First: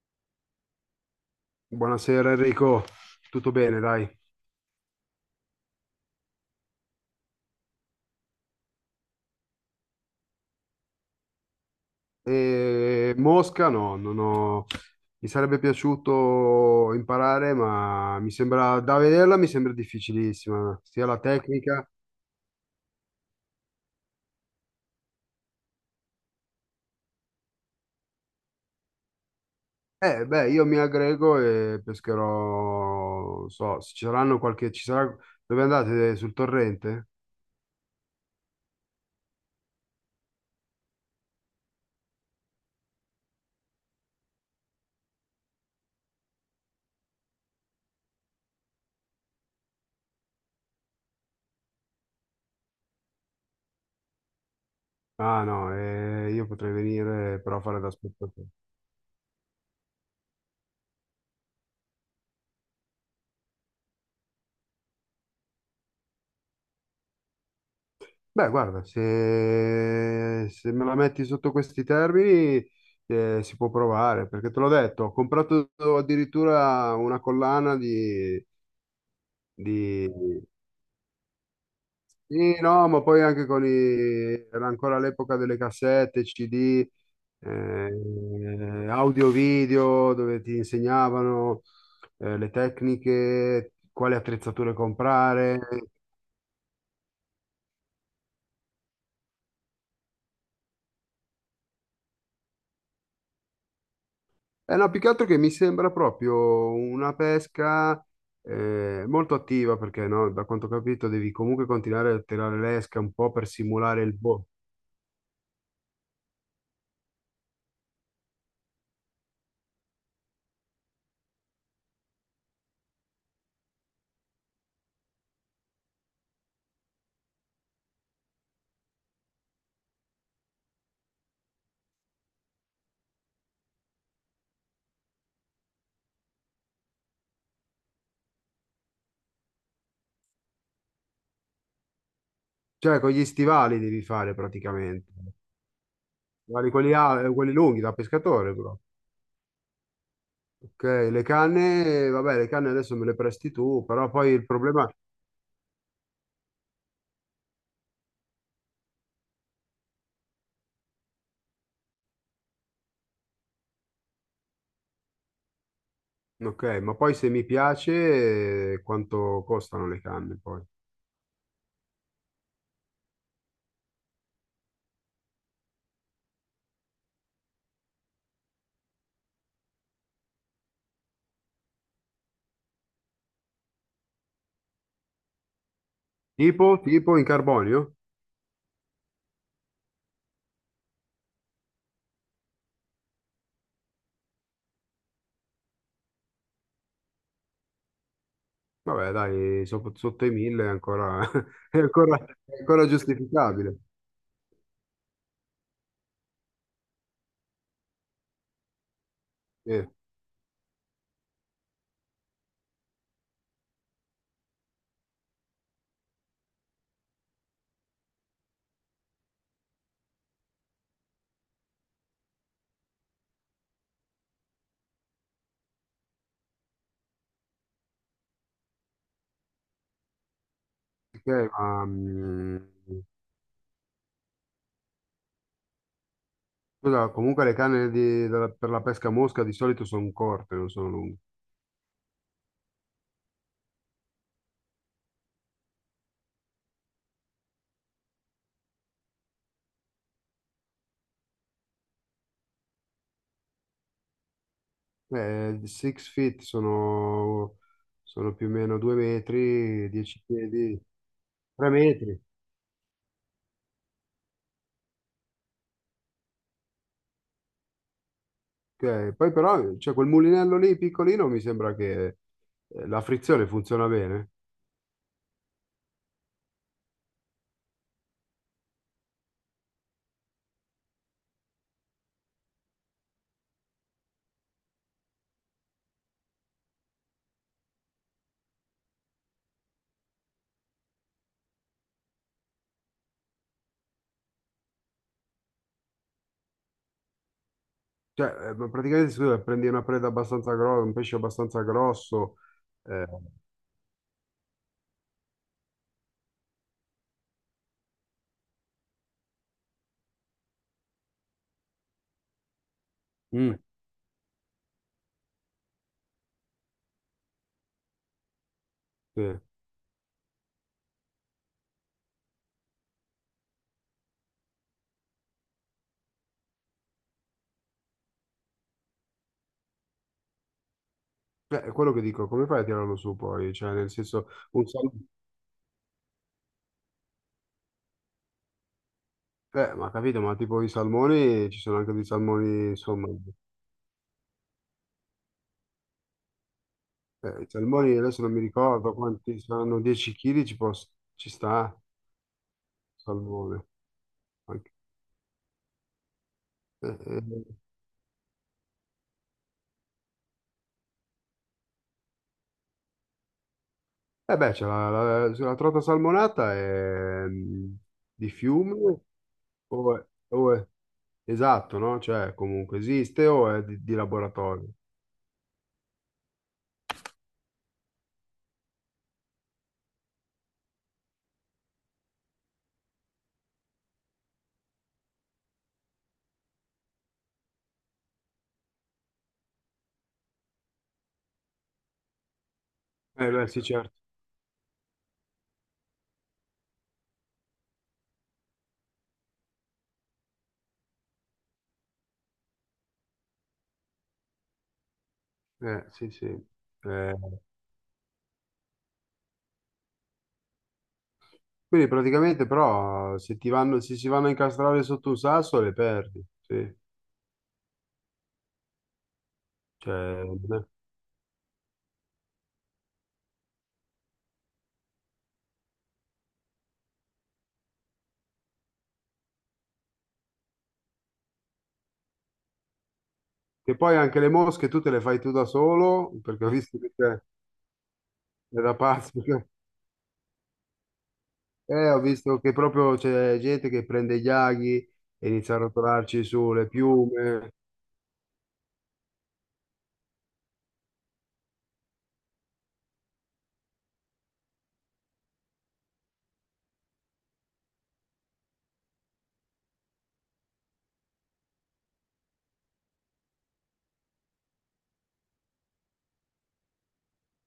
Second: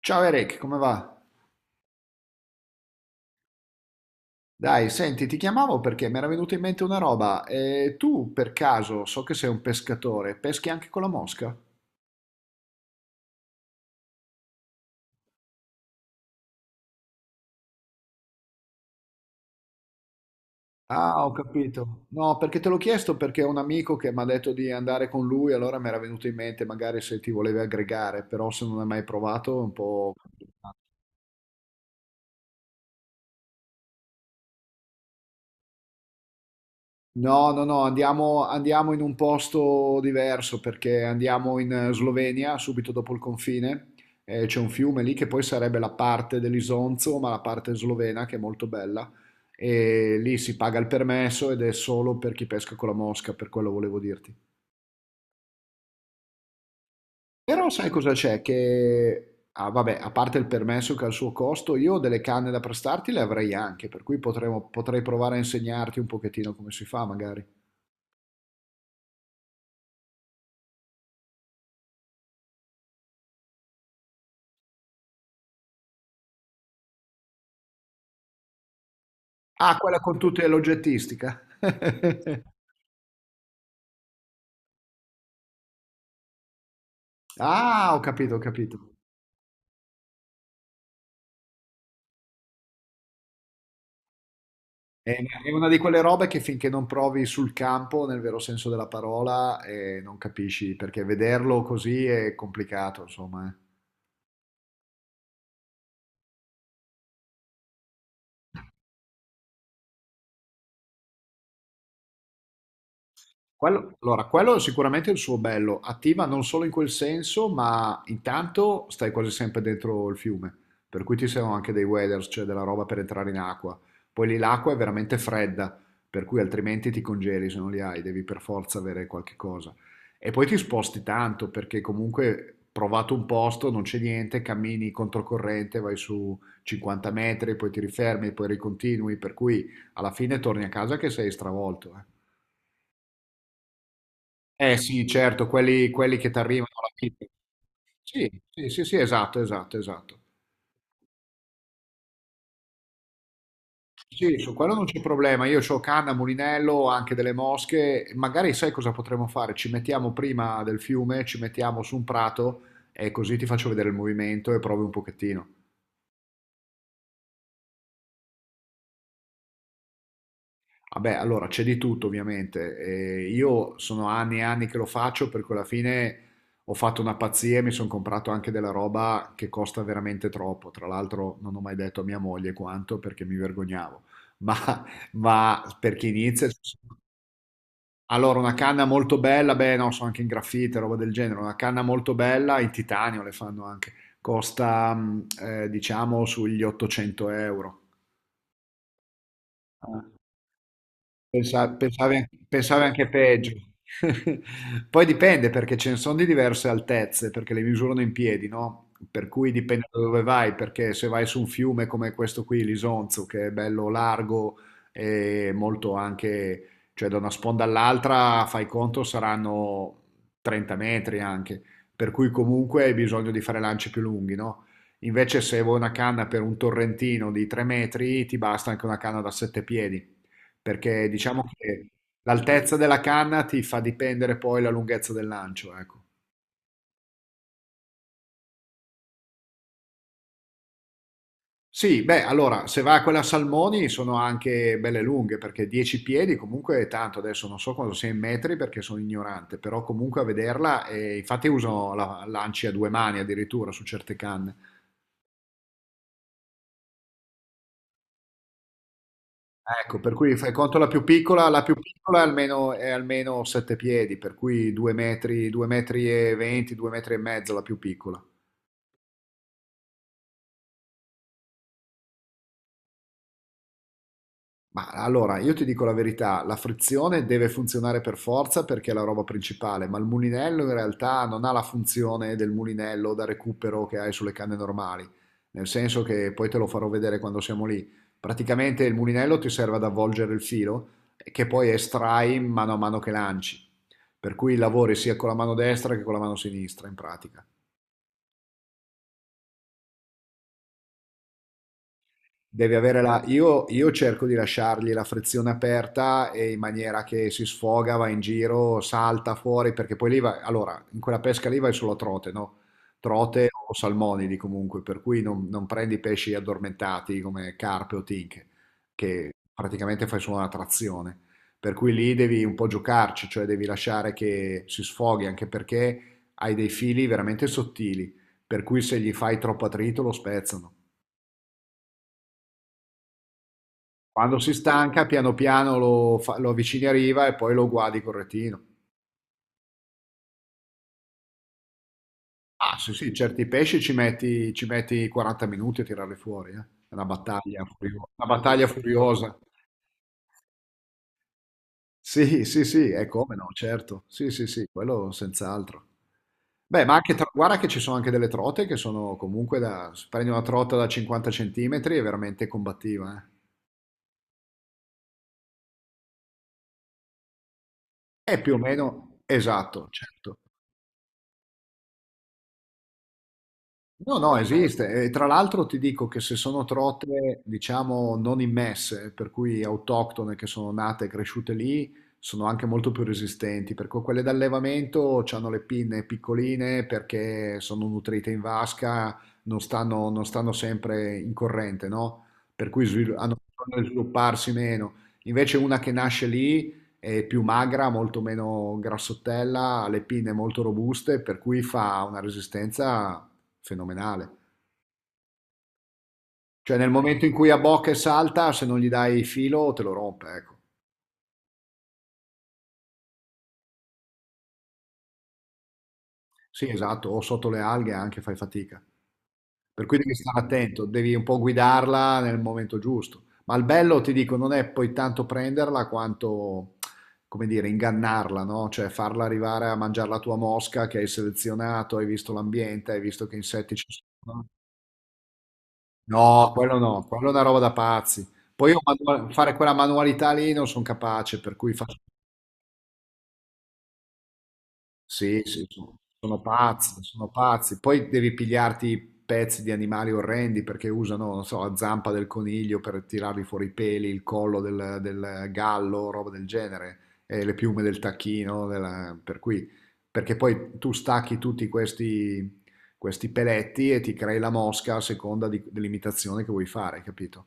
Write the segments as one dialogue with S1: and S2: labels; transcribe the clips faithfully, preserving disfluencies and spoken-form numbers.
S1: Ciao Eric, come va?
S2: Buonasera Enrico, tutto bene, dai.
S1: Dai, senti, ti chiamavo perché mi era venuta in mente una roba. Eh, tu, per caso, so che sei un pescatore, peschi anche con la mosca?
S2: E Mosca no, non ho... Mi sarebbe piaciuto imparare, ma mi sembra, da vederla mi sembra difficilissima, sia la
S1: Ah, ho
S2: tecnica.
S1: capito. No, perché te l'ho chiesto perché ho un amico che mi ha detto di andare con lui, allora mi era venuto in mente magari se ti volevi aggregare, però se non hai mai provato è un po'
S2: Eh, beh, io
S1: complicato.
S2: mi aggrego e pescherò, non so, se ci saranno qualche... Ci sarà... Dove andate? Sul torrente?
S1: No, no, no, andiamo, andiamo in un posto diverso perché andiamo in eh, Slovenia, subito dopo il confine, e c'è un fiume lì che poi sarebbe la parte dell'Isonzo, ma la parte slovena che è molto bella, e lì si paga il permesso ed è solo per chi pesca con la mosca, per quello volevo dirti.
S2: Ah no, eh, io potrei venire però a
S1: Però
S2: fare
S1: sai
S2: da
S1: cosa c'è?
S2: spettatore.
S1: Che, ah, vabbè, a parte il permesso che ha il suo costo, io delle canne da prestarti le avrei anche, per cui potremo- potrei provare a insegnarti un pochettino come si fa magari.
S2: Beh, guarda, se, se me la metti sotto questi termini, eh, si può provare, perché te l'ho detto, ho comprato addirittura una collana di,
S1: Ah, quella
S2: di...
S1: con tutte l'oggettistica.
S2: Sì, no, ma poi anche con i... Era ancora l'epoca delle cassette, C D,
S1: Ah, ho capito, ho capito.
S2: eh, audio-video, dove ti insegnavano eh, le tecniche, quali attrezzature
S1: È è
S2: comprare.
S1: una di quelle robe che finché non provi sul campo, nel vero senso della parola, eh, non capisci, perché vederlo così è complicato, insomma. eh.
S2: Eh no, più che altro che mi sembra proprio una pesca eh, molto attiva perché no, da quanto ho capito devi comunque continuare a tirare l'esca un po' per
S1: Quello-
S2: simulare il
S1: allora,
S2: boh.
S1: quello è sicuramente il suo bello, attiva non solo in quel senso, ma intanto stai quasi sempre dentro il fiume, per cui ci sono anche dei waders, cioè della roba per entrare in acqua. Poi lì l'acqua è veramente fredda, per cui altrimenti ti congeli se non li hai, devi per forza avere qualche cosa. E poi ti sposti tanto, perché comunque provato un posto, non c'è niente, cammini controcorrente, vai su cinquanta metri, poi ti rifermi, poi ricontinui, per cui alla fine torni a casa che sei stravolto, eh.
S2: Cioè con gli stivali devi fare
S1: Eh sì,
S2: praticamente.
S1: certo, quelli, quelli che ti arrivano
S2: Guardi
S1: alla
S2: quelli,
S1: fine.
S2: a- quelli lunghi da
S1: Sì,
S2: pescatore,
S1: sì,
S2: bro.
S1: sì, sì, esatto, esatto, esatto.
S2: Ok, le canne, vabbè, le canne adesso me le presti tu, però poi
S1: Sì,
S2: il
S1: su quello non
S2: problema...
S1: c'è problema. Io ho canna, mulinello, anche delle mosche. Magari sai cosa potremmo fare? Ci mettiamo prima del fiume, ci mettiamo su un prato e così ti faccio vedere il movimento e provi un pochettino.
S2: Ok, ma poi se mi piace, eh, quanto costano le canne poi?
S1: Vabbè, allora c'è di tutto ovviamente. E io sono anni e anni che lo faccio perché alla fine ho fatto una pazzia e mi sono comprato anche della roba che costa veramente troppo. Tra l'altro non ho mai detto a mia moglie quanto perché mi vergognavo. Ma, ma per chi inizia...
S2: Tipo, tipo in carbonio?
S1: Allora, una canna molto bella, beh no, so anche in graffite, roba del genere, una canna molto bella, in titanio le fanno anche, costa mm, eh, diciamo sugli ottocento euro.
S2: Vabbè, dai, sop- sotto i mille è ancora,
S1: Pensa-
S2: è
S1: Pensavi,
S2: ancora,
S1: an-
S2: è
S1: pensavi
S2: ancora
S1: anche peggio.
S2: giustificabile.
S1: Poi dipende perché ce ne sono di diverse altezze, perché le misurano in piedi, no? Per cui dipende
S2: Sì,
S1: da dove vai, perché se vai su un fiume come questo qui, l'Isonzo, che è bello largo e molto anche, cioè da una sponda all'altra, fai conto, saranno trenta metri anche, per cui comunque hai bisogno di fare lanci più lunghi, no? Invece se vuoi una canna per un torrentino di tre metri, ti basta anche una canna da sette piedi perché
S2: ok,
S1: diciamo
S2: ma,
S1: che l'altezza
S2: mm,
S1: della canna ti fa dipendere poi la lunghezza del lancio, ecco.
S2: scusa, comunque le canne di- della- per la pesca a mosca di solito sono corte, non sono lunghe.
S1: Sì, beh, allora, se va a quella a salmoni sono anche belle lunghe, perché dieci piedi comunque è tanto, adesso non so quanto sia in metri perché sono ignorante, però comunque a vederla, e infatti uso la, lanci a due mani addirittura su certe canne.
S2: Eh, six feet sono, sono più o meno due metri,
S1: Ecco, per
S2: dieci
S1: cui fai conto
S2: piedi,
S1: la più piccola, la
S2: tre
S1: più piccola
S2: metri.
S1: è almeno, è almeno sette piedi, per cui due metri, due metri e venti, due metri e mezzo la più piccola.
S2: Ok. Poi però c'è quel mulinello lì piccolino, mi sembra che eh, la frizione funziona bene.
S1: Ma allora, io ti dico la verità, la frizione deve funzionare per forza perché è la roba principale, ma il mulinello in realtà non ha la funzione del mulinello da recupero che hai sulle canne normali, nel senso che poi te lo farò vedere quando siamo lì. Praticamente il mulinello ti serve ad avvolgere il filo eh, che poi estrai mano a mano che lanci, per cui lavori sia con la mano destra che con la mano sinistra in pratica.
S2: Cioè, eh, praticamente si deve prendi una preda abbastanza grossa, un pesce abbastanza grosso.
S1: Devi avere
S2: Eh.
S1: la... Io, io cerco di lasciargli la frizione aperta e in maniera che si sfoga, va in giro, salta fuori, perché poi lì va... Allora, in quella pesca lì vai solo a trote, no? Trote
S2: Mm.
S1: o salmonidi comunque, per cui non, non prendi pesci addormentati come carpe o tinche, che
S2: Sì.
S1: praticamente fai solo una trazione. Per cui lì devi un po' giocarci, cioè devi lasciare che si sfoghi, anche perché hai dei fili veramente sottili, per cui se gli fai troppo attrito lo spezzano.
S2: Cioè, è quello che dico, come fai a tirarlo su poi? Cioè, nel senso,
S1: Quando si
S2: un
S1: stanca,
S2: salmone...
S1: piano piano lo, fa- lo avvicini a riva e poi lo guardi col retino.
S2: Eh, ma capito, ma tipo i salmoni, ci sono anche dei salmoni,
S1: Ah, sì,
S2: insomma...
S1: sì, certi pesci ci metti, ci metti quaranta minuti a tirarli fuori, eh. È una
S2: Eh, i
S1: battaglia
S2: salmoni,
S1: furio-
S2: adesso
S1: una
S2: non mi
S1: battaglia
S2: ricordo
S1: furiosa.
S2: quanti saranno, dieci chili ci, posso- ci sta,
S1: Sì, sì, sì, è come no,
S2: salmone.
S1: certo. Sì, sì, sì,
S2: Anche-
S1: quello senz'altro. Beh,
S2: Eh,
S1: ma anche, tra-
S2: eh,
S1: guarda che ci sono anche delle trote che sono comunque da... se prendi una trota da cinquanta centimetri è veramente combattiva, eh.
S2: eh, beh, c'è la, la, la trota salmonata è, mm, di
S1: È più o
S2: fiume
S1: meno esatto,
S2: o,
S1: certo.
S2: o è Esatto, no? Cioè, comunque esiste o è di, di
S1: No, no,
S2: laboratorio?
S1: esiste. E tra l'altro ti dico che se sono trote, diciamo, non immesse, per cui autoctone che sono nate e cresciute lì, sono anche molto più resistenti, perché quelle d'allevamento hanno le pinne piccoline perché sono nutrite in vasca, non stanno, non stanno sempre in corrente, no? Per cui svil-
S2: Eh,
S1: hanno
S2: beh, sì,
S1: bisogno di
S2: certo.
S1: svilupparsi meno. Invece una che nasce lì è più magra, molto meno grassottella, ha le pinne molto robuste, per cui fa una resistenza fenomenale.
S2: Eh, sì, sì.
S1: Cioè nel
S2: Eh,
S1: momento in cui abbocca e salta, se non gli dai filo te lo rompe, ecco.
S2: quindi praticamente però se ti vanno, se si vanno a incastrare sotto un sasso le perdi,
S1: Sì,
S2: sì.
S1: esatto, o sotto le alghe anche fai fatica. Per
S2: Cioè,
S1: cui devi stare
S2: eh.
S1: attento, devi un po' guidarla nel momento giusto. Ma il bello, ti dico, non è poi tanto prenderla quanto, come dire, ingannarla, no? Cioè farla arrivare a mangiare la tua mosca che hai selezionato, hai visto l'ambiente, hai visto che insetti
S2: Che
S1: ci
S2: poi anche le
S1: sono.
S2: mosche tu te le fai tu da solo, perché ho
S1: No, quello
S2: visto che
S1: no,
S2: te-
S1: quello è una roba da pazzi.
S2: è
S1: Poi
S2: da
S1: io
S2: pazzo.
S1: manu-
S2: perché-
S1: fare quella manualità lì non sono capace, per cui
S2: Eh,
S1: faccio...
S2: ho visto che proprio c'è gente che prende gli aghi e
S1: Sì,
S2: inizia a
S1: sì, sono,
S2: rotolarci
S1: sono
S2: sulle
S1: pazzi, sono
S2: piume.
S1: pazzi. Poi devi pigliarti pezzi di animali orrendi perché usano, non so, la zampa del coniglio per tirargli fuori i peli, il collo del, del gallo, roba del genere, e le piume del tacchino, della- per cui... Perché poi tu stacchi tutti questi, questi peletti e ti crei la mosca a seconda di- dell'imitazione che vuoi fare, capito?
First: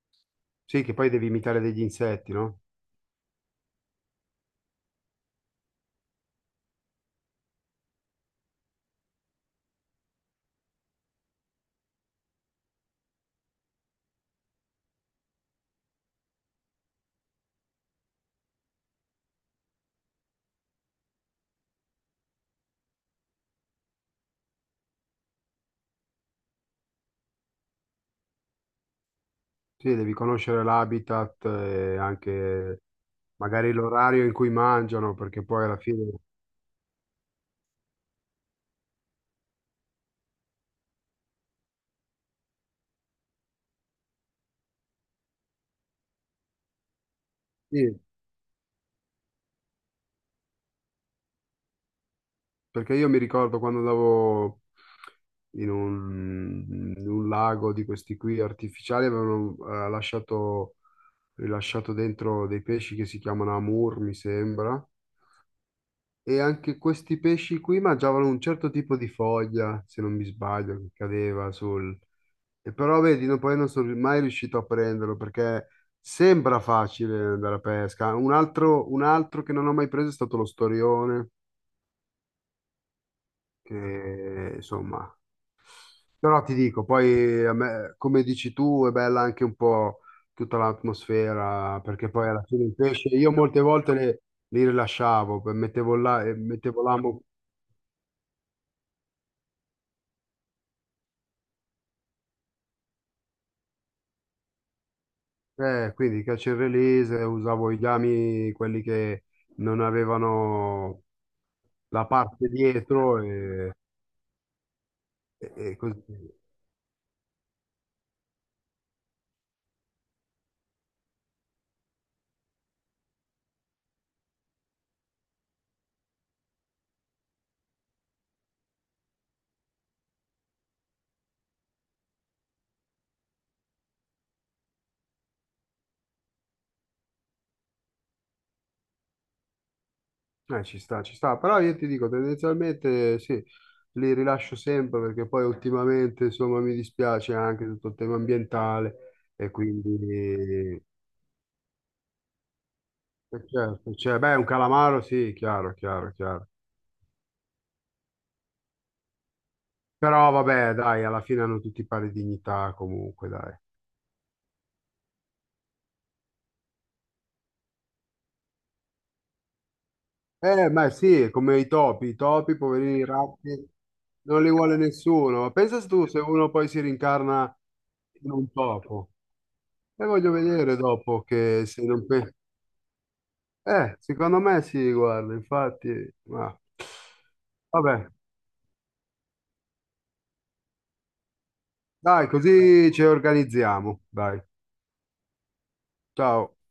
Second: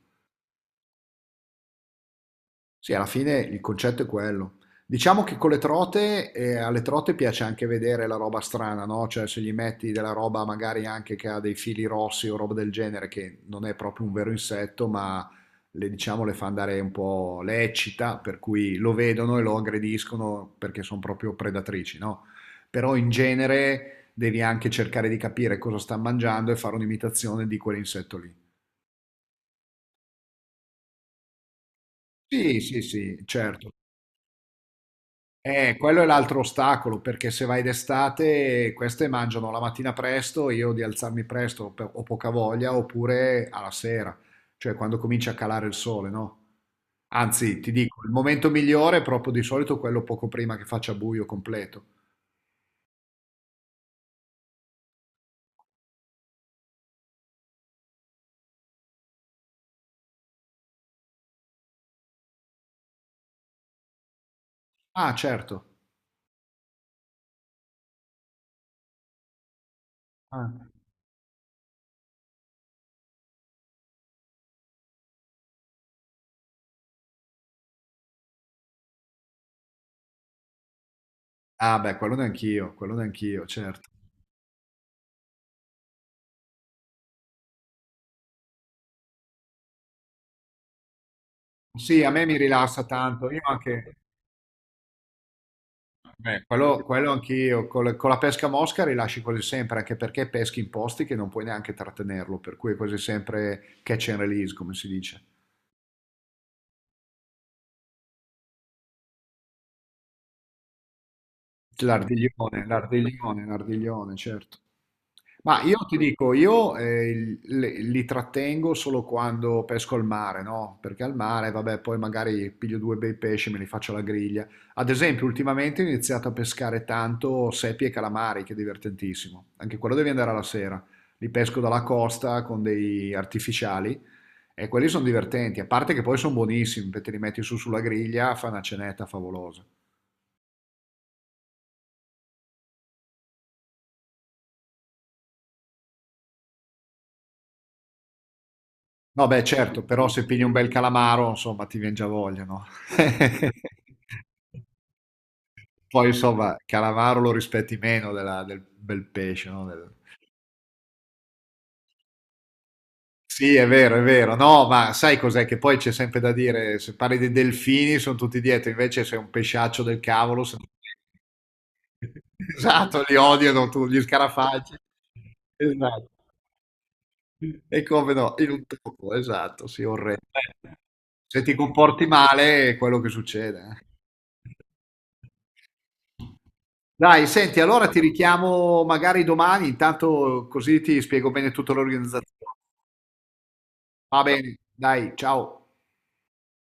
S2: Sì, che poi devi imitare degli insetti, no?
S1: Sì, alla fine il concetto è quello. Diciamo che con le trote, eh, alle trote piace anche vedere la roba strana, no? Cioè se gli metti della roba magari anche che ha dei fili rossi o roba del genere, che non è proprio un vero insetto, ma le, diciamo, le fa andare un po', le eccita, per cui lo vedono e lo aggrediscono perché sono proprio predatrici, no? Però in genere devi anche cercare di capire cosa sta mangiando e fare un'imitazione di quell'insetto lì.
S2: Sì, devi conoscere l'habitat e
S1: Sì, sì,
S2: anche
S1: sì, certo.
S2: magari l'orario in cui mangiano, perché poi alla
S1: Eh, quello è
S2: fine...
S1: l'altro ostacolo, perché se vai d'estate, queste mangiano la mattina presto, io di alzarmi presto pe- ho poca voglia, oppure alla sera, cioè quando comincia a calare il sole, no? Anzi, ti
S2: Sì,
S1: dico, il momento migliore è proprio di solito quello poco prima che faccia buio completo.
S2: perché io mi ricordo quando andavo in un, in un lago di questi qui artificiali, avevano eh, lasciato, rilasciato dentro dei pesci che si chiamano amur, mi sembra,
S1: Ah, certo.
S2: e anche questi pesci qui mangiavano un certo tipo di foglia, se non mi
S1: Ah,
S2: sbaglio, che cadeva sul... E però vedi, no- poi non sono mai riuscito a prenderlo perché sembra facile andare a pesca. Un altro, un altro che non ho mai preso è stato lo storione,
S1: Ah, beh, quello neanch'io, quello neanch'io, certo.
S2: che insomma. Però ti dico, poi a me, come dici tu, è bella anche un po' tutta l'atmosfera,
S1: Sì,
S2: perché
S1: a me
S2: poi
S1: mi
S2: alla fine il
S1: rilassa
S2: pesce,
S1: tanto,
S2: io
S1: io
S2: molte volte
S1: anche...
S2: le- li rilasciavo, per- mettevo là, eh,
S1: Beh,
S2: mettevo
S1: quello, quello
S2: l'amo,
S1: anch'io, col- con, la pesca a mosca rilasci quasi sempre, anche perché peschi in posti che non puoi neanche trattenerlo, per cui è quasi sempre catch and release, come si dice.
S2: eh, quindi catch and release, usavo i gami, quelli che non avevano la parte
S1: L'ardiglione,
S2: dietro
S1: l'ardiglione, l'ardiglione, certo.
S2: E,
S1: Ma
S2: e
S1: io
S2: così.
S1: ti dico, io eh, li, li trattengo solo quando pesco al mare, no? Perché al mare, vabbè, poi magari piglio due bei pesci e me li faccio alla griglia. Ad esempio, ultimamente ho iniziato a pescare tanto seppie e calamari, che è divertentissimo. Anche quello devi andare alla sera. Li pesco dalla costa con dei artificiali e quelli sono divertenti, a parte che poi sono buonissimi, perché te li metti su sulla griglia, fa una cenetta favolosa.
S2: Eh, ci sta, ci sta, però io ti dico tendenzialmente sì, li rilascio sempre perché poi ultimamente insomma mi dispiace anche tutto il tema
S1: No,
S2: ambientale
S1: beh,
S2: e
S1: certo, però
S2: quindi
S1: se pigli un bel
S2: eh,
S1: calamaro, insomma, ti vien già voglia, no?
S2: certo, cioè, beh, un calamaro sì, chiaro,
S1: Poi,
S2: chiaro, chiaro.
S1: insomma, calamaro lo rispetti meno della- del bel pesce, no? Del-
S2: Però vabbè, dai, alla fine hanno tutti pari dignità comunque,
S1: Sì,
S2: dai.
S1: è vero, è vero. No, ma sai cos'è che poi c'è sempre da dire, se parli dei delfini sono tutti dietro, invece sei un pesciaccio del cavolo. se-
S2: Eh, ma sì, è come i topi, i topi,
S1: Esatto,
S2: poverini
S1: li odiano
S2: ratti,
S1: tu, gli
S2: non li
S1: scarafaggi.
S2: vuole nessuno. Ma pensa tu
S1: Esatto.
S2: se uno poi si rincarna
S1: E come
S2: in
S1: no,
S2: un
S1: in un
S2: topo.
S1: topo, esatto, sì,
S2: E
S1: orrendo.
S2: voglio vedere
S1: Eh,
S2: dopo
S1: Se ti
S2: che se
S1: comporti
S2: non... pe-
S1: male è quello che succede.
S2: Eh, secondo
S1: eh.
S2: me sì, guarda, infatti... Ma...
S1: Dai, senti, allora ti
S2: Vabbè,
S1: richiamo magari domani, intanto così ti spiego bene tutta
S2: dai,
S1: l'organizzazione.
S2: così ci organizziamo.
S1: Va
S2: Dai,
S1: bene, dai, ciao.
S2: ciao.